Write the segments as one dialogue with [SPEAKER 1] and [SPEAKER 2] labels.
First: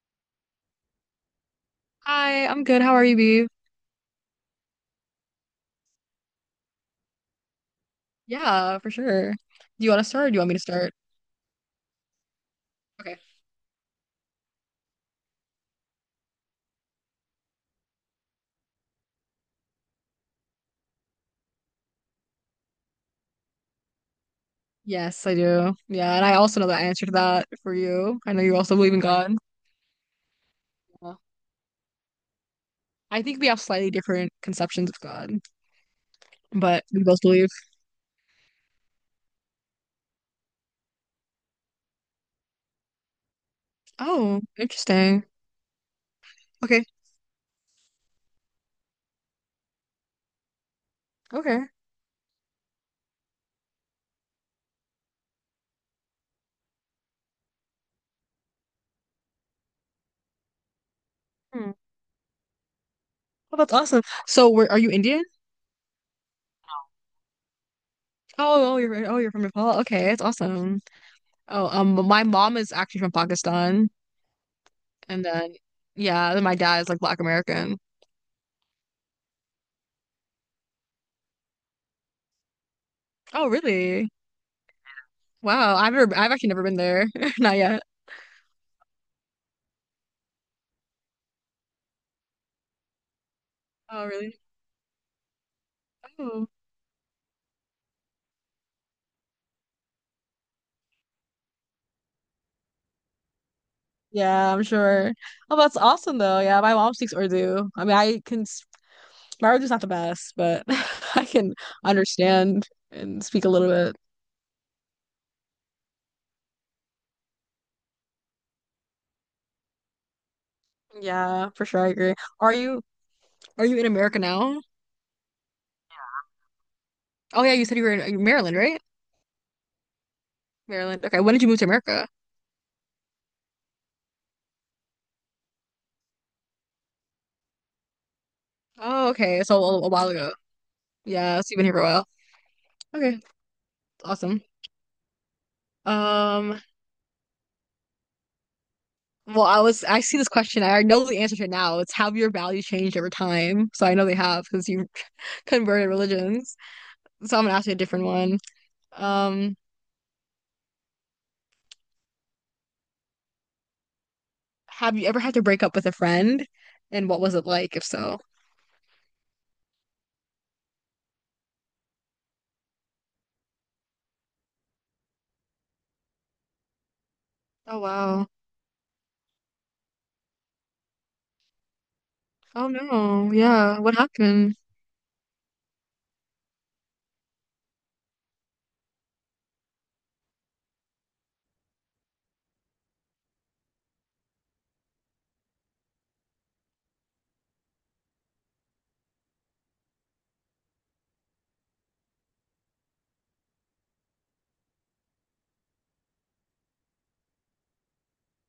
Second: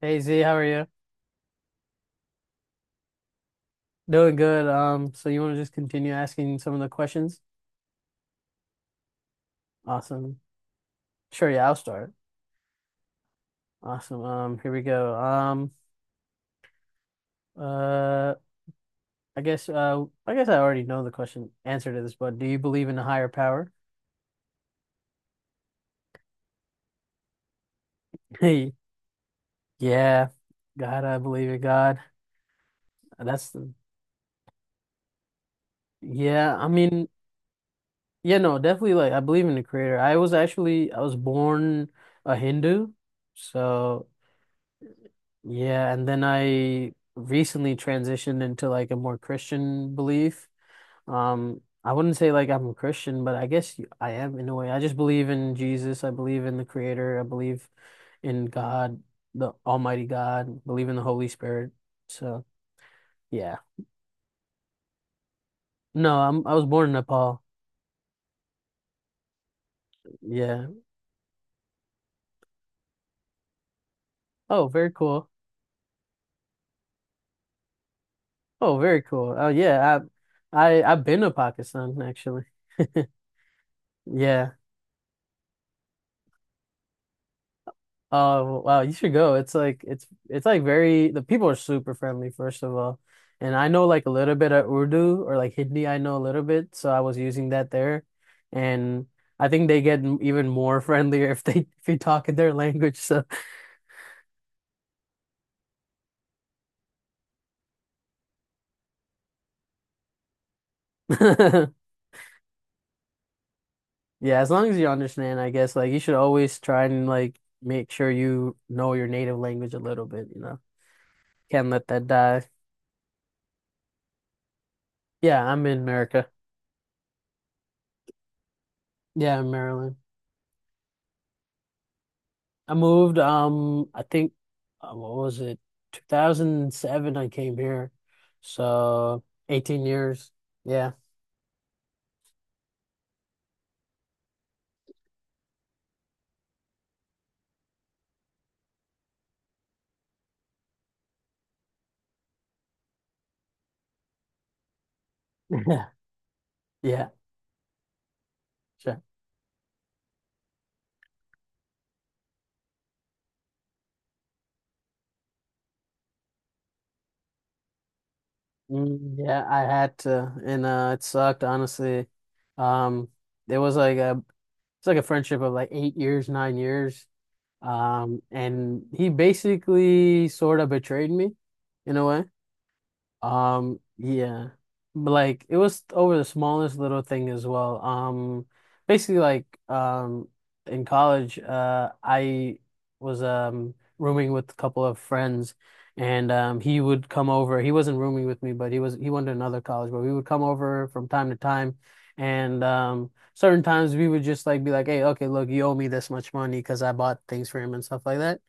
[SPEAKER 1] Hey Z, how are you?
[SPEAKER 2] Hi, I'm good. How are you, Bee?
[SPEAKER 1] Doing good. So you want to just continue asking some of the questions?
[SPEAKER 2] Yeah, for sure. Do you want to start or do
[SPEAKER 1] Awesome.
[SPEAKER 2] you want me to start?
[SPEAKER 1] Sure, yeah, I'll start.
[SPEAKER 2] Okay.
[SPEAKER 1] Awesome. Here we go. Uh, I guess I guess I already know the question answer to this, but do you believe in a higher power?
[SPEAKER 2] Yes, I do. Yeah, and I also know the answer to that for you. I know you
[SPEAKER 1] Hey,
[SPEAKER 2] also believe in God.
[SPEAKER 1] yeah. God,
[SPEAKER 2] Yeah.
[SPEAKER 1] I believe in God.
[SPEAKER 2] I think we
[SPEAKER 1] That's
[SPEAKER 2] have
[SPEAKER 1] the
[SPEAKER 2] slightly different conceptions of God,
[SPEAKER 1] yeah, I
[SPEAKER 2] but we
[SPEAKER 1] mean,
[SPEAKER 2] both believe.
[SPEAKER 1] yeah, no, definitely like I believe in the creator. I was born a Hindu, so.
[SPEAKER 2] Oh, interesting.
[SPEAKER 1] Yeah, and then
[SPEAKER 2] Okay.
[SPEAKER 1] I recently transitioned into like a more Christian belief.
[SPEAKER 2] Okay.
[SPEAKER 1] I wouldn't say like I'm a Christian, but I guess I am in a way. I just believe in Jesus. I believe in the Creator. I believe in God, the Almighty God. Believe in the Holy
[SPEAKER 2] Hmm.
[SPEAKER 1] Spirit. So
[SPEAKER 2] Oh,
[SPEAKER 1] yeah.
[SPEAKER 2] that's awesome. So, where are you Indian?
[SPEAKER 1] No, I'm I was born in Nepal.
[SPEAKER 2] Oh, oh, you're from Nepal. Okay, that's
[SPEAKER 1] Yeah.
[SPEAKER 2] awesome. Oh, my mom is actually from Pakistan,
[SPEAKER 1] Oh, very
[SPEAKER 2] and
[SPEAKER 1] cool.
[SPEAKER 2] then yeah, then my dad is like Black American.
[SPEAKER 1] Oh, very cool. Oh yeah. I've been to Pakistan actually.
[SPEAKER 2] Oh, really?
[SPEAKER 1] Yeah.
[SPEAKER 2] Wow, I've actually never been there. Not yet.
[SPEAKER 1] Oh wow, you should go. It's like very the people are super friendly first of all. And I know like
[SPEAKER 2] Oh,
[SPEAKER 1] a little
[SPEAKER 2] really?
[SPEAKER 1] bit of Urdu or like Hindi, I know a little
[SPEAKER 2] Oh.
[SPEAKER 1] bit, so I was using that there. And I think they get even more friendlier if you talk in their language. So
[SPEAKER 2] Yeah, I'm sure. Oh, that's awesome though. Yeah, my mom speaks Urdu. I mean, I can, my Urdu's not the best, but I can
[SPEAKER 1] yeah,
[SPEAKER 2] understand and speak a little bit.
[SPEAKER 1] as long as you understand, I guess like you should always try and like make sure you know your native language a little bit, you know.
[SPEAKER 2] Yeah, for
[SPEAKER 1] Can't
[SPEAKER 2] sure.
[SPEAKER 1] let
[SPEAKER 2] I
[SPEAKER 1] that
[SPEAKER 2] agree.
[SPEAKER 1] die.
[SPEAKER 2] Are you, are you in America now?
[SPEAKER 1] Yeah, I'm in America.
[SPEAKER 2] Oh yeah, you said you were in Maryland, right?
[SPEAKER 1] Yeah, I Maryland.
[SPEAKER 2] Maryland. Okay, when did you move to America?
[SPEAKER 1] I moved, I think, what was it? 2007 I came here.
[SPEAKER 2] Oh,
[SPEAKER 1] So
[SPEAKER 2] okay. So
[SPEAKER 1] 18
[SPEAKER 2] a while
[SPEAKER 1] years.
[SPEAKER 2] ago.
[SPEAKER 1] Yeah.
[SPEAKER 2] Yeah, so you've been here for a while. Okay, awesome. Um, Well, I see this question. I know the answer to it now. It's have your values changed over time? So I know they have because you converted
[SPEAKER 1] Yeah.
[SPEAKER 2] religions.
[SPEAKER 1] Yeah.
[SPEAKER 2] So I'm gonna ask you a different one.
[SPEAKER 1] Sure.
[SPEAKER 2] Um, have you ever had to break up with a friend, and what was it like, if so?
[SPEAKER 1] Mm, yeah, I had to and it sucked honestly. Um it was like a it's like a friendship of like 8 years, 9 years.
[SPEAKER 2] Oh wow.
[SPEAKER 1] And he basically sort of betrayed me in a way.
[SPEAKER 2] Oh no. Yeah.
[SPEAKER 1] Um,
[SPEAKER 2] What
[SPEAKER 1] yeah.
[SPEAKER 2] happened?
[SPEAKER 1] But like it was over the smallest little thing as well. Basically like in college, I was rooming with a couple of friends and he would come over. He wasn't rooming with me, but he went to another college, but we would come over from time to time and certain times we would just like be like, "Hey, okay, look, you owe me this much money because I bought things for him and stuff like that."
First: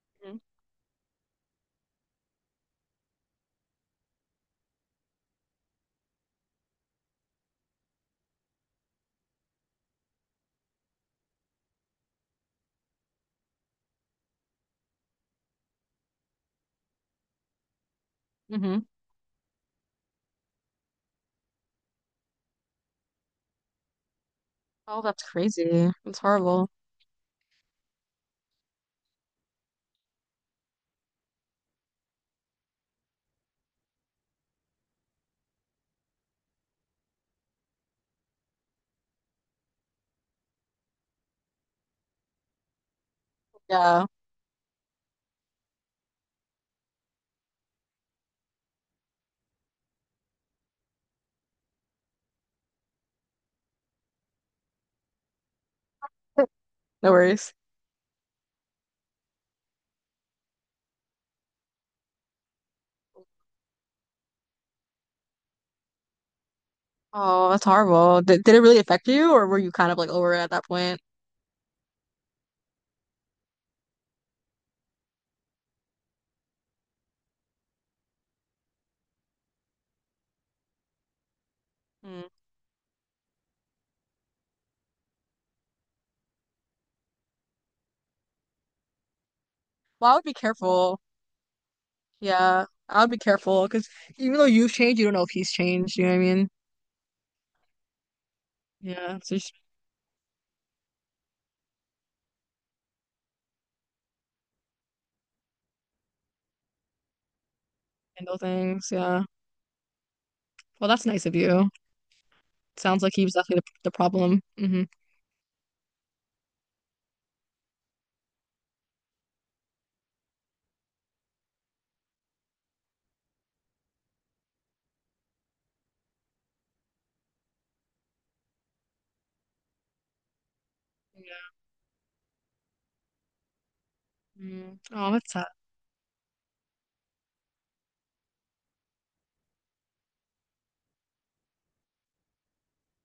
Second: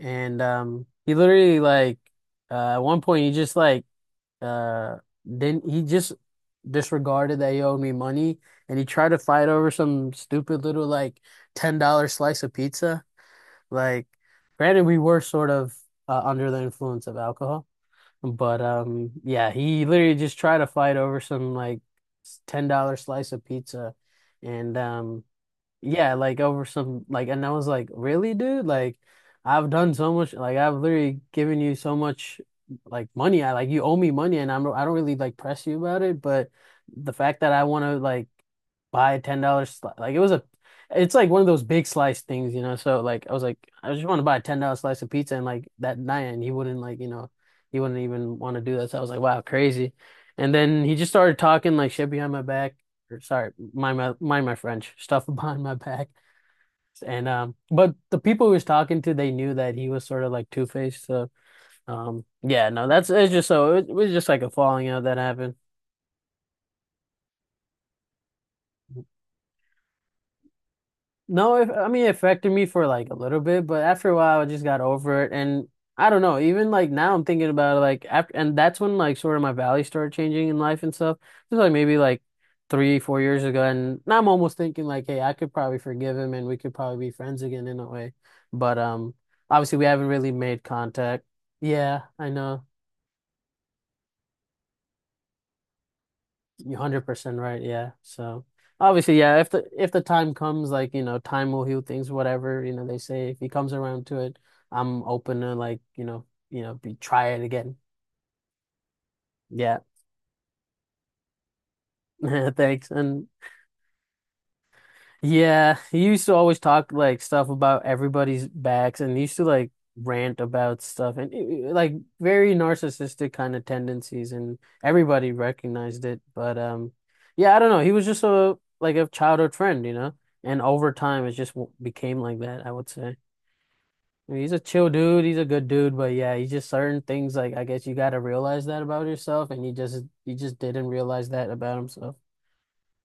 [SPEAKER 1] And he literally like at one point, uh, he just disregarded that he owed me money, and he tried to fight over some stupid little like $10 slice of pizza. Like, granted, we were sort of under the influence of alcohol, but
[SPEAKER 2] Mm-hmm.
[SPEAKER 1] yeah, he literally just tried to fight over some like $10 slice of pizza, and
[SPEAKER 2] Oh, that's
[SPEAKER 1] um.
[SPEAKER 2] crazy.
[SPEAKER 1] Yeah,
[SPEAKER 2] That's
[SPEAKER 1] like over
[SPEAKER 2] horrible.
[SPEAKER 1] some like and I was like, "Really, dude? Like I've done so much like I've literally given you so much like money. I like you owe me money and I don't really like press you about it, but the fact that I want to like buy a $10 slice like it was a it's like one of those big slice things, you know. So like I was like I just
[SPEAKER 2] Yeah.
[SPEAKER 1] want to buy a $10 slice of pizza and like that night and he wouldn't like, you know, he wouldn't even want to do that. So I was like, "Wow, crazy." And then he just started talking like shit behind my back or sorry, mind my French stuff behind my back.
[SPEAKER 2] No
[SPEAKER 1] And
[SPEAKER 2] worries.
[SPEAKER 1] but the people he was talking to, they knew that he was sort of like Two-Faced. So yeah, no, that's it's just so it was just like a falling out that happened.
[SPEAKER 2] Oh, that's horrible. Did it really affect you, or were you kind of like over it at that point?
[SPEAKER 1] No, it, I mean, it affected me for like a little bit, but after a while, I just got over it. And I don't know, even like now I'm thinking about it, like after, and that's when like sort of my values started changing in life and stuff. It was like maybe like
[SPEAKER 2] Mm.
[SPEAKER 1] three, four years ago. And now I'm almost thinking like, hey, I could probably forgive him and we could probably be friends again in a way. But obviously we haven't
[SPEAKER 2] Well, I would
[SPEAKER 1] really
[SPEAKER 2] be
[SPEAKER 1] made
[SPEAKER 2] careful.
[SPEAKER 1] contact. Yeah, I know.
[SPEAKER 2] Yeah, I'll be careful because even though you've changed, you don't know if he's changed. You know what I mean?
[SPEAKER 1] You're 100% right. Yeah. So obviously,
[SPEAKER 2] Yeah, so
[SPEAKER 1] yeah,
[SPEAKER 2] just
[SPEAKER 1] if the time comes, like, you know, time will heal things, whatever, you know, they say if he comes around to it, I'm open to like, you know, be try it again.
[SPEAKER 2] handle things. Yeah.
[SPEAKER 1] Yeah.
[SPEAKER 2] Well, that's nice of you.
[SPEAKER 1] Thanks.
[SPEAKER 2] Sounds like he
[SPEAKER 1] And
[SPEAKER 2] was definitely the problem. Mm-hmm.
[SPEAKER 1] yeah, he used to always talk like stuff about everybody's backs and used to like rant about stuff and like very narcissistic kind of tendencies and everybody recognized it. But yeah, I don't know. He was just a like a childhood friend, you know? And over time it just
[SPEAKER 2] Yeah.
[SPEAKER 1] became like that, I would say. I mean, he's a
[SPEAKER 2] Mm.
[SPEAKER 1] chill
[SPEAKER 2] Oh,
[SPEAKER 1] dude,
[SPEAKER 2] that's
[SPEAKER 1] he's a
[SPEAKER 2] sad.
[SPEAKER 1] good dude, but yeah, he's just certain things like I guess you got to realize that about yourself and he just didn't realize that about himself.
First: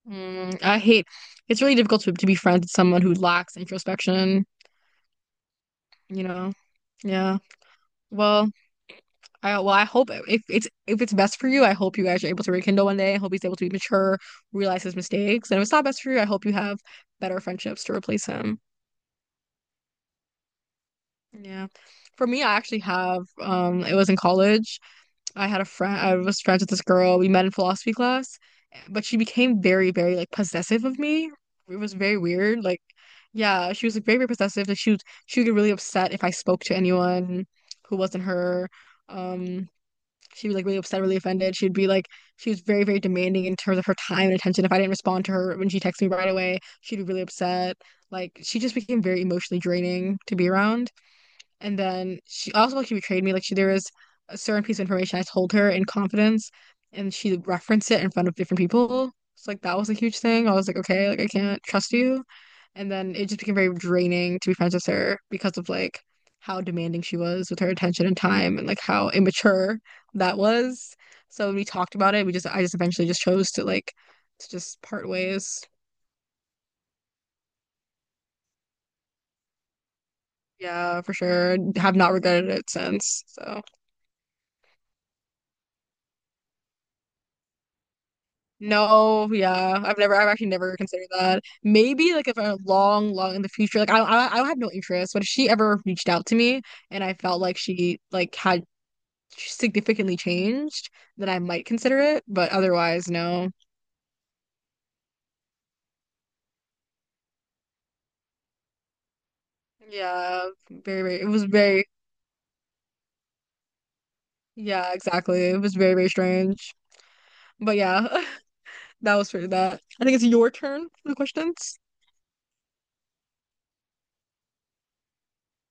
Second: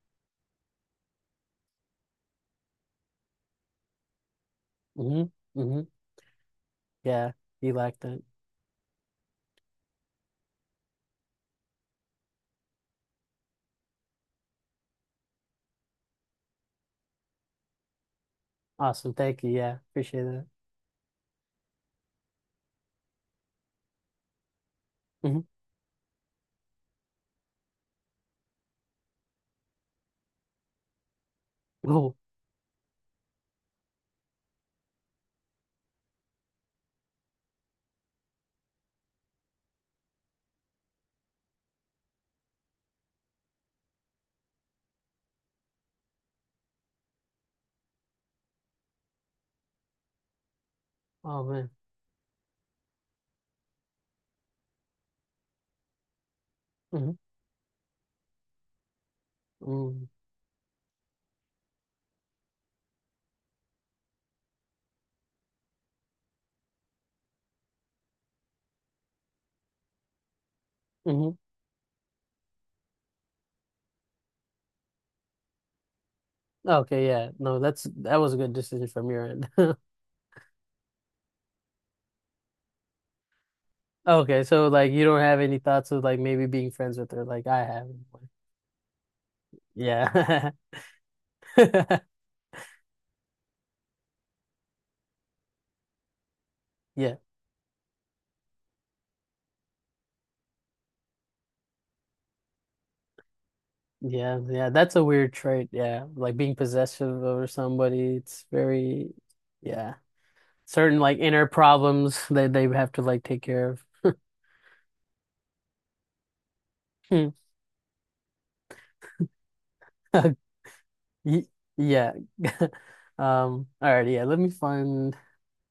[SPEAKER 2] Mm. I hate. It's really difficult to be friends with someone who lacks introspection.
[SPEAKER 1] Mhm. Mhm.
[SPEAKER 2] You know?
[SPEAKER 1] Yeah,
[SPEAKER 2] Yeah.
[SPEAKER 1] he lacked that.
[SPEAKER 2] Well, well, I hope if it's best for you, I hope you guys are able to rekindle one day. I hope he's able to be mature, realize his mistakes, and if it's not best for you, I hope you have better friendships to replace him.
[SPEAKER 1] Awesome. Thank you. Yeah, appreciate that.
[SPEAKER 2] Yeah. For me, I actually have, it was in college.
[SPEAKER 1] Hmm.
[SPEAKER 2] I had a friend, I was friends with this girl. We met in philosophy class, but she became very, very like possessive of me. It was
[SPEAKER 1] Oh,
[SPEAKER 2] very weird. Like, yeah, she was like, very, very possessive. Like she would get really upset if I spoke to anyone who wasn't her. Um, she was like really upset, really offended. She was very, very demanding in terms of her time and attention. If I didn't respond to her when she texted me right away, she'd be really upset. Like, she just became very emotionally draining to be around.
[SPEAKER 1] oh man.
[SPEAKER 2] And then she also like she betrayed me. Like she there was a certain piece of information I told her in confidence and
[SPEAKER 1] Hmm.
[SPEAKER 2] she referenced it in front of different people. So like that was a
[SPEAKER 1] Mm.
[SPEAKER 2] huge thing. I was like, okay, like I can't trust you. And then it just became very draining to be friends with her because of like how demanding she was with her attention and time and like how immature that was.
[SPEAKER 1] Hmm.
[SPEAKER 2] So when we talked about it, we just I just eventually just chose to like to just part ways.
[SPEAKER 1] Okay, yeah. No, that's that was a good decision from your end.
[SPEAKER 2] Yeah, for sure. Have not regretted it since. So
[SPEAKER 1] Okay, so like you don't have any thoughts of like maybe being friends with her like I have.
[SPEAKER 2] no, yeah, I've actually
[SPEAKER 1] Yeah.
[SPEAKER 2] never considered that. Maybe like if I'm long, long in the future, like I have no interest. But if she ever reached out to me and I
[SPEAKER 1] Yeah.
[SPEAKER 2] felt like she like had significantly changed, then I might consider it. But otherwise, no.
[SPEAKER 1] Yeah, yeah, that's a weird trait. Yeah, like being possessive over somebody, it's very, yeah,
[SPEAKER 2] Yeah,
[SPEAKER 1] certain
[SPEAKER 2] very,
[SPEAKER 1] like
[SPEAKER 2] very. It was
[SPEAKER 1] inner
[SPEAKER 2] very,
[SPEAKER 1] problems that they have to like take care of.
[SPEAKER 2] yeah, exactly. It was very, very strange.
[SPEAKER 1] Hmm.
[SPEAKER 2] But yeah, that was for that. I think it's your turn for the
[SPEAKER 1] Y-
[SPEAKER 2] questions.
[SPEAKER 1] Yeah. All right, yeah, let me find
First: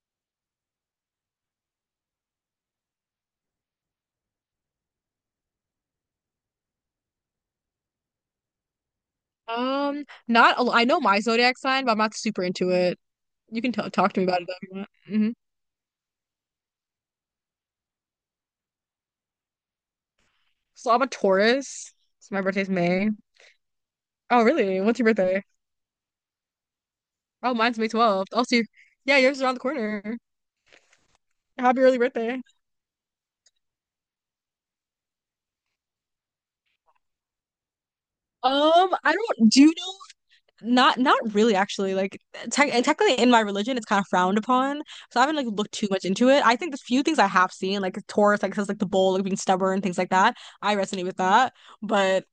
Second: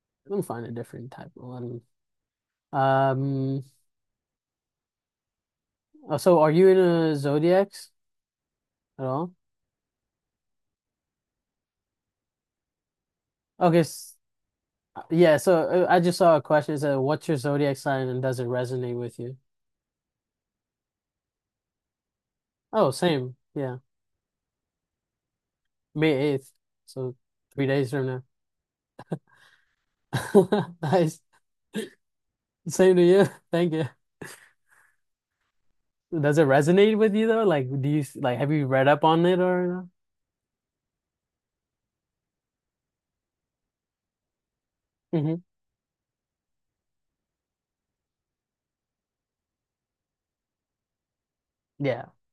[SPEAKER 1] I'm gonna find a different type of one. Um. Oh, So, are you in a zodiacs at all?
[SPEAKER 2] Not. I know my zodiac sign, but I'm not super into it. You can
[SPEAKER 1] Okay.
[SPEAKER 2] t talk to me about it though if you want. Mm-hmm.
[SPEAKER 1] Yeah. So, I just saw a question. It said, "What's your zodiac sign, and does it resonate with you?"
[SPEAKER 2] So I'm a Taurus. So my birthday's
[SPEAKER 1] Oh,
[SPEAKER 2] May.
[SPEAKER 1] same. Yeah.
[SPEAKER 2] Oh, really? What's your birthday?
[SPEAKER 1] May 8th. So,
[SPEAKER 2] Oh,
[SPEAKER 1] three
[SPEAKER 2] mine's May
[SPEAKER 1] days from now.
[SPEAKER 2] 12th. Oh, so you yeah, yours is around the corner.
[SPEAKER 1] Nice.
[SPEAKER 2] Happy early birthday.
[SPEAKER 1] Same to you. Thank you. Does it resonate with you though? Like, do you like have you read up
[SPEAKER 2] I
[SPEAKER 1] on it
[SPEAKER 2] don't do you
[SPEAKER 1] or?
[SPEAKER 2] know not not really actually. Like technically in my religion it's kind of frowned upon. So I
[SPEAKER 1] Mm-hmm.
[SPEAKER 2] haven't like looked too much into it. I think the few things I have seen, like Taurus, like says like the bull, like being stubborn, things like that. I resonate with that.
[SPEAKER 1] Yeah.
[SPEAKER 2] But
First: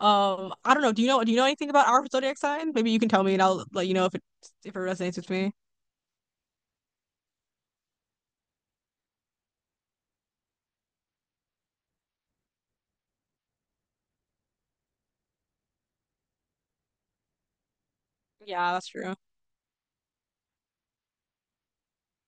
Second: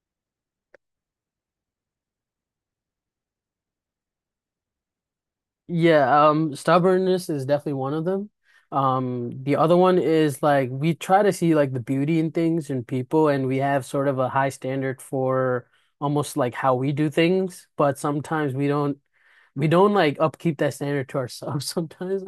[SPEAKER 2] I don't know. Do you know anything about our zodiac sign? Maybe you can tell me and I'll let you know if it resonates with me.
[SPEAKER 1] Yeah, stubbornness is definitely one of them. The other one is like we try to see like the beauty in things and people, and we have sort of a high standard for almost like how we do things, but sometimes
[SPEAKER 2] Yeah, that's true.
[SPEAKER 1] we don't like upkeep that standard to ourselves sometimes.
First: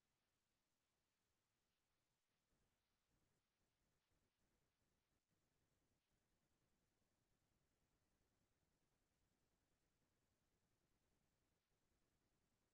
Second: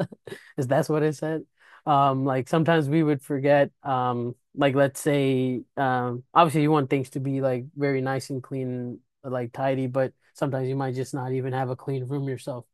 [SPEAKER 1] Is that's what I said? Like sometimes we would forget, like let's say, obviously you want things to be like very nice and clean, like tidy, but sometimes you might just not even have a clean room yourself.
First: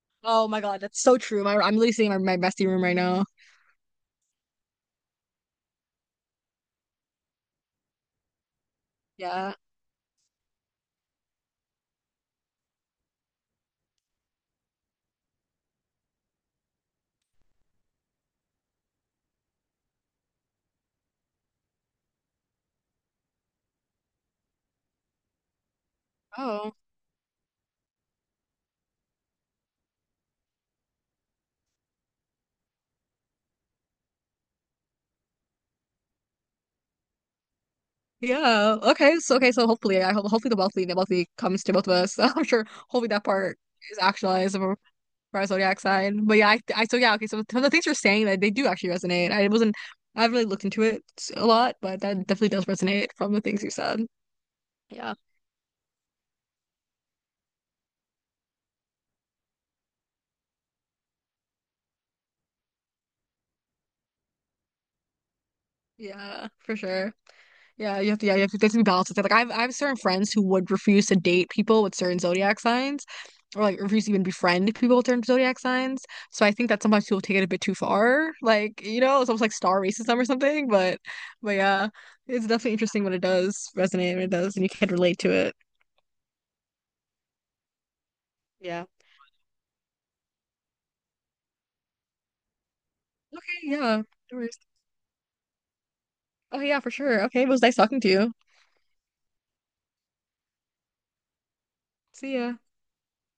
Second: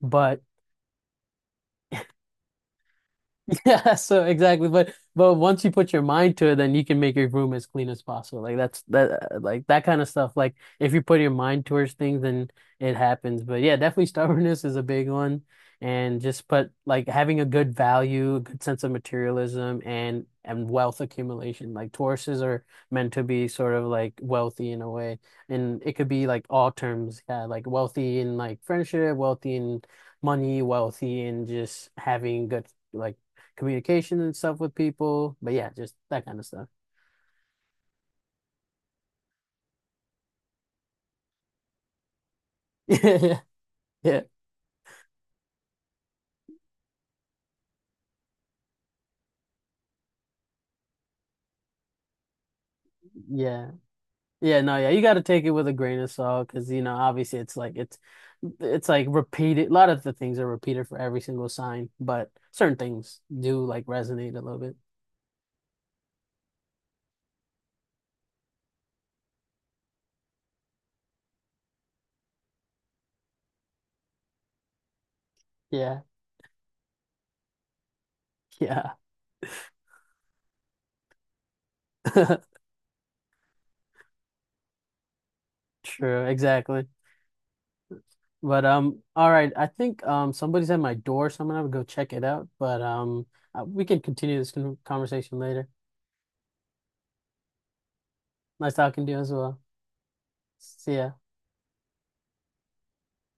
[SPEAKER 1] But
[SPEAKER 2] Oh my God, that's so true. I'm literally sitting in my messy room right now.
[SPEAKER 1] yeah, so exactly. But once you put your mind to it, then you can make your room as clean as possible. Like that's that
[SPEAKER 2] Yeah.
[SPEAKER 1] like that kind of stuff. Like if you put your mind towards things, then it happens. But yeah, definitely stubbornness is a big one. And just put like having a good value, a good sense of materialism and wealth accumulation. Like Tauruses are meant to be sort of like wealthy in a way. And it could be like all
[SPEAKER 2] Oh.
[SPEAKER 1] terms, yeah, like wealthy in like friendship, wealthy in money, wealthy in just having good like communication and stuff with people. But yeah, just that kind of stuff.
[SPEAKER 2] Yeah. Okay. So okay. So hopefully, I hope hopefully the wealthy comes to both of us. I'm sure. Hopefully that
[SPEAKER 1] Yeah.
[SPEAKER 2] part is
[SPEAKER 1] Yeah.
[SPEAKER 2] actualized for our zodiac sign. But yeah, I so yeah. Okay. So some of the things you're saying that they do actually resonate. I wasn't. I haven't really looked into it a lot, but that definitely does resonate from the things
[SPEAKER 1] Yeah.
[SPEAKER 2] you said.
[SPEAKER 1] Yeah, no, yeah, you got
[SPEAKER 2] Yeah.
[SPEAKER 1] to take it with a grain of salt because you know, obviously, it's like repeated. A lot of the things are repeated for every single sign, but certain things do like resonate a little bit.
[SPEAKER 2] Yeah. For sure. Yeah, you have to. Yeah, you have to. There's to be balance with it. Like I have certain friends who would refuse to date people with certain zodiac signs, or like refuse to even befriend people with certain zodiac
[SPEAKER 1] Yeah,
[SPEAKER 2] signs. So I think that sometimes people take it a bit too far. Like
[SPEAKER 1] yeah,
[SPEAKER 2] you know, it's almost like star racism or something. But yeah, it's definitely interesting when it does resonate when it does, and you can relate to it.
[SPEAKER 1] true, exactly. But
[SPEAKER 2] Yeah.
[SPEAKER 1] all right, I think somebody's at my door, so I'm gonna have to go check it out. But
[SPEAKER 2] Okay, yeah.
[SPEAKER 1] we can
[SPEAKER 2] No
[SPEAKER 1] continue this
[SPEAKER 2] worries.
[SPEAKER 1] conversation later.
[SPEAKER 2] Oh yeah, for sure. Okay, it was nice talking to you.
[SPEAKER 1] Nice talking to you as well. See ya.
[SPEAKER 2] See ya.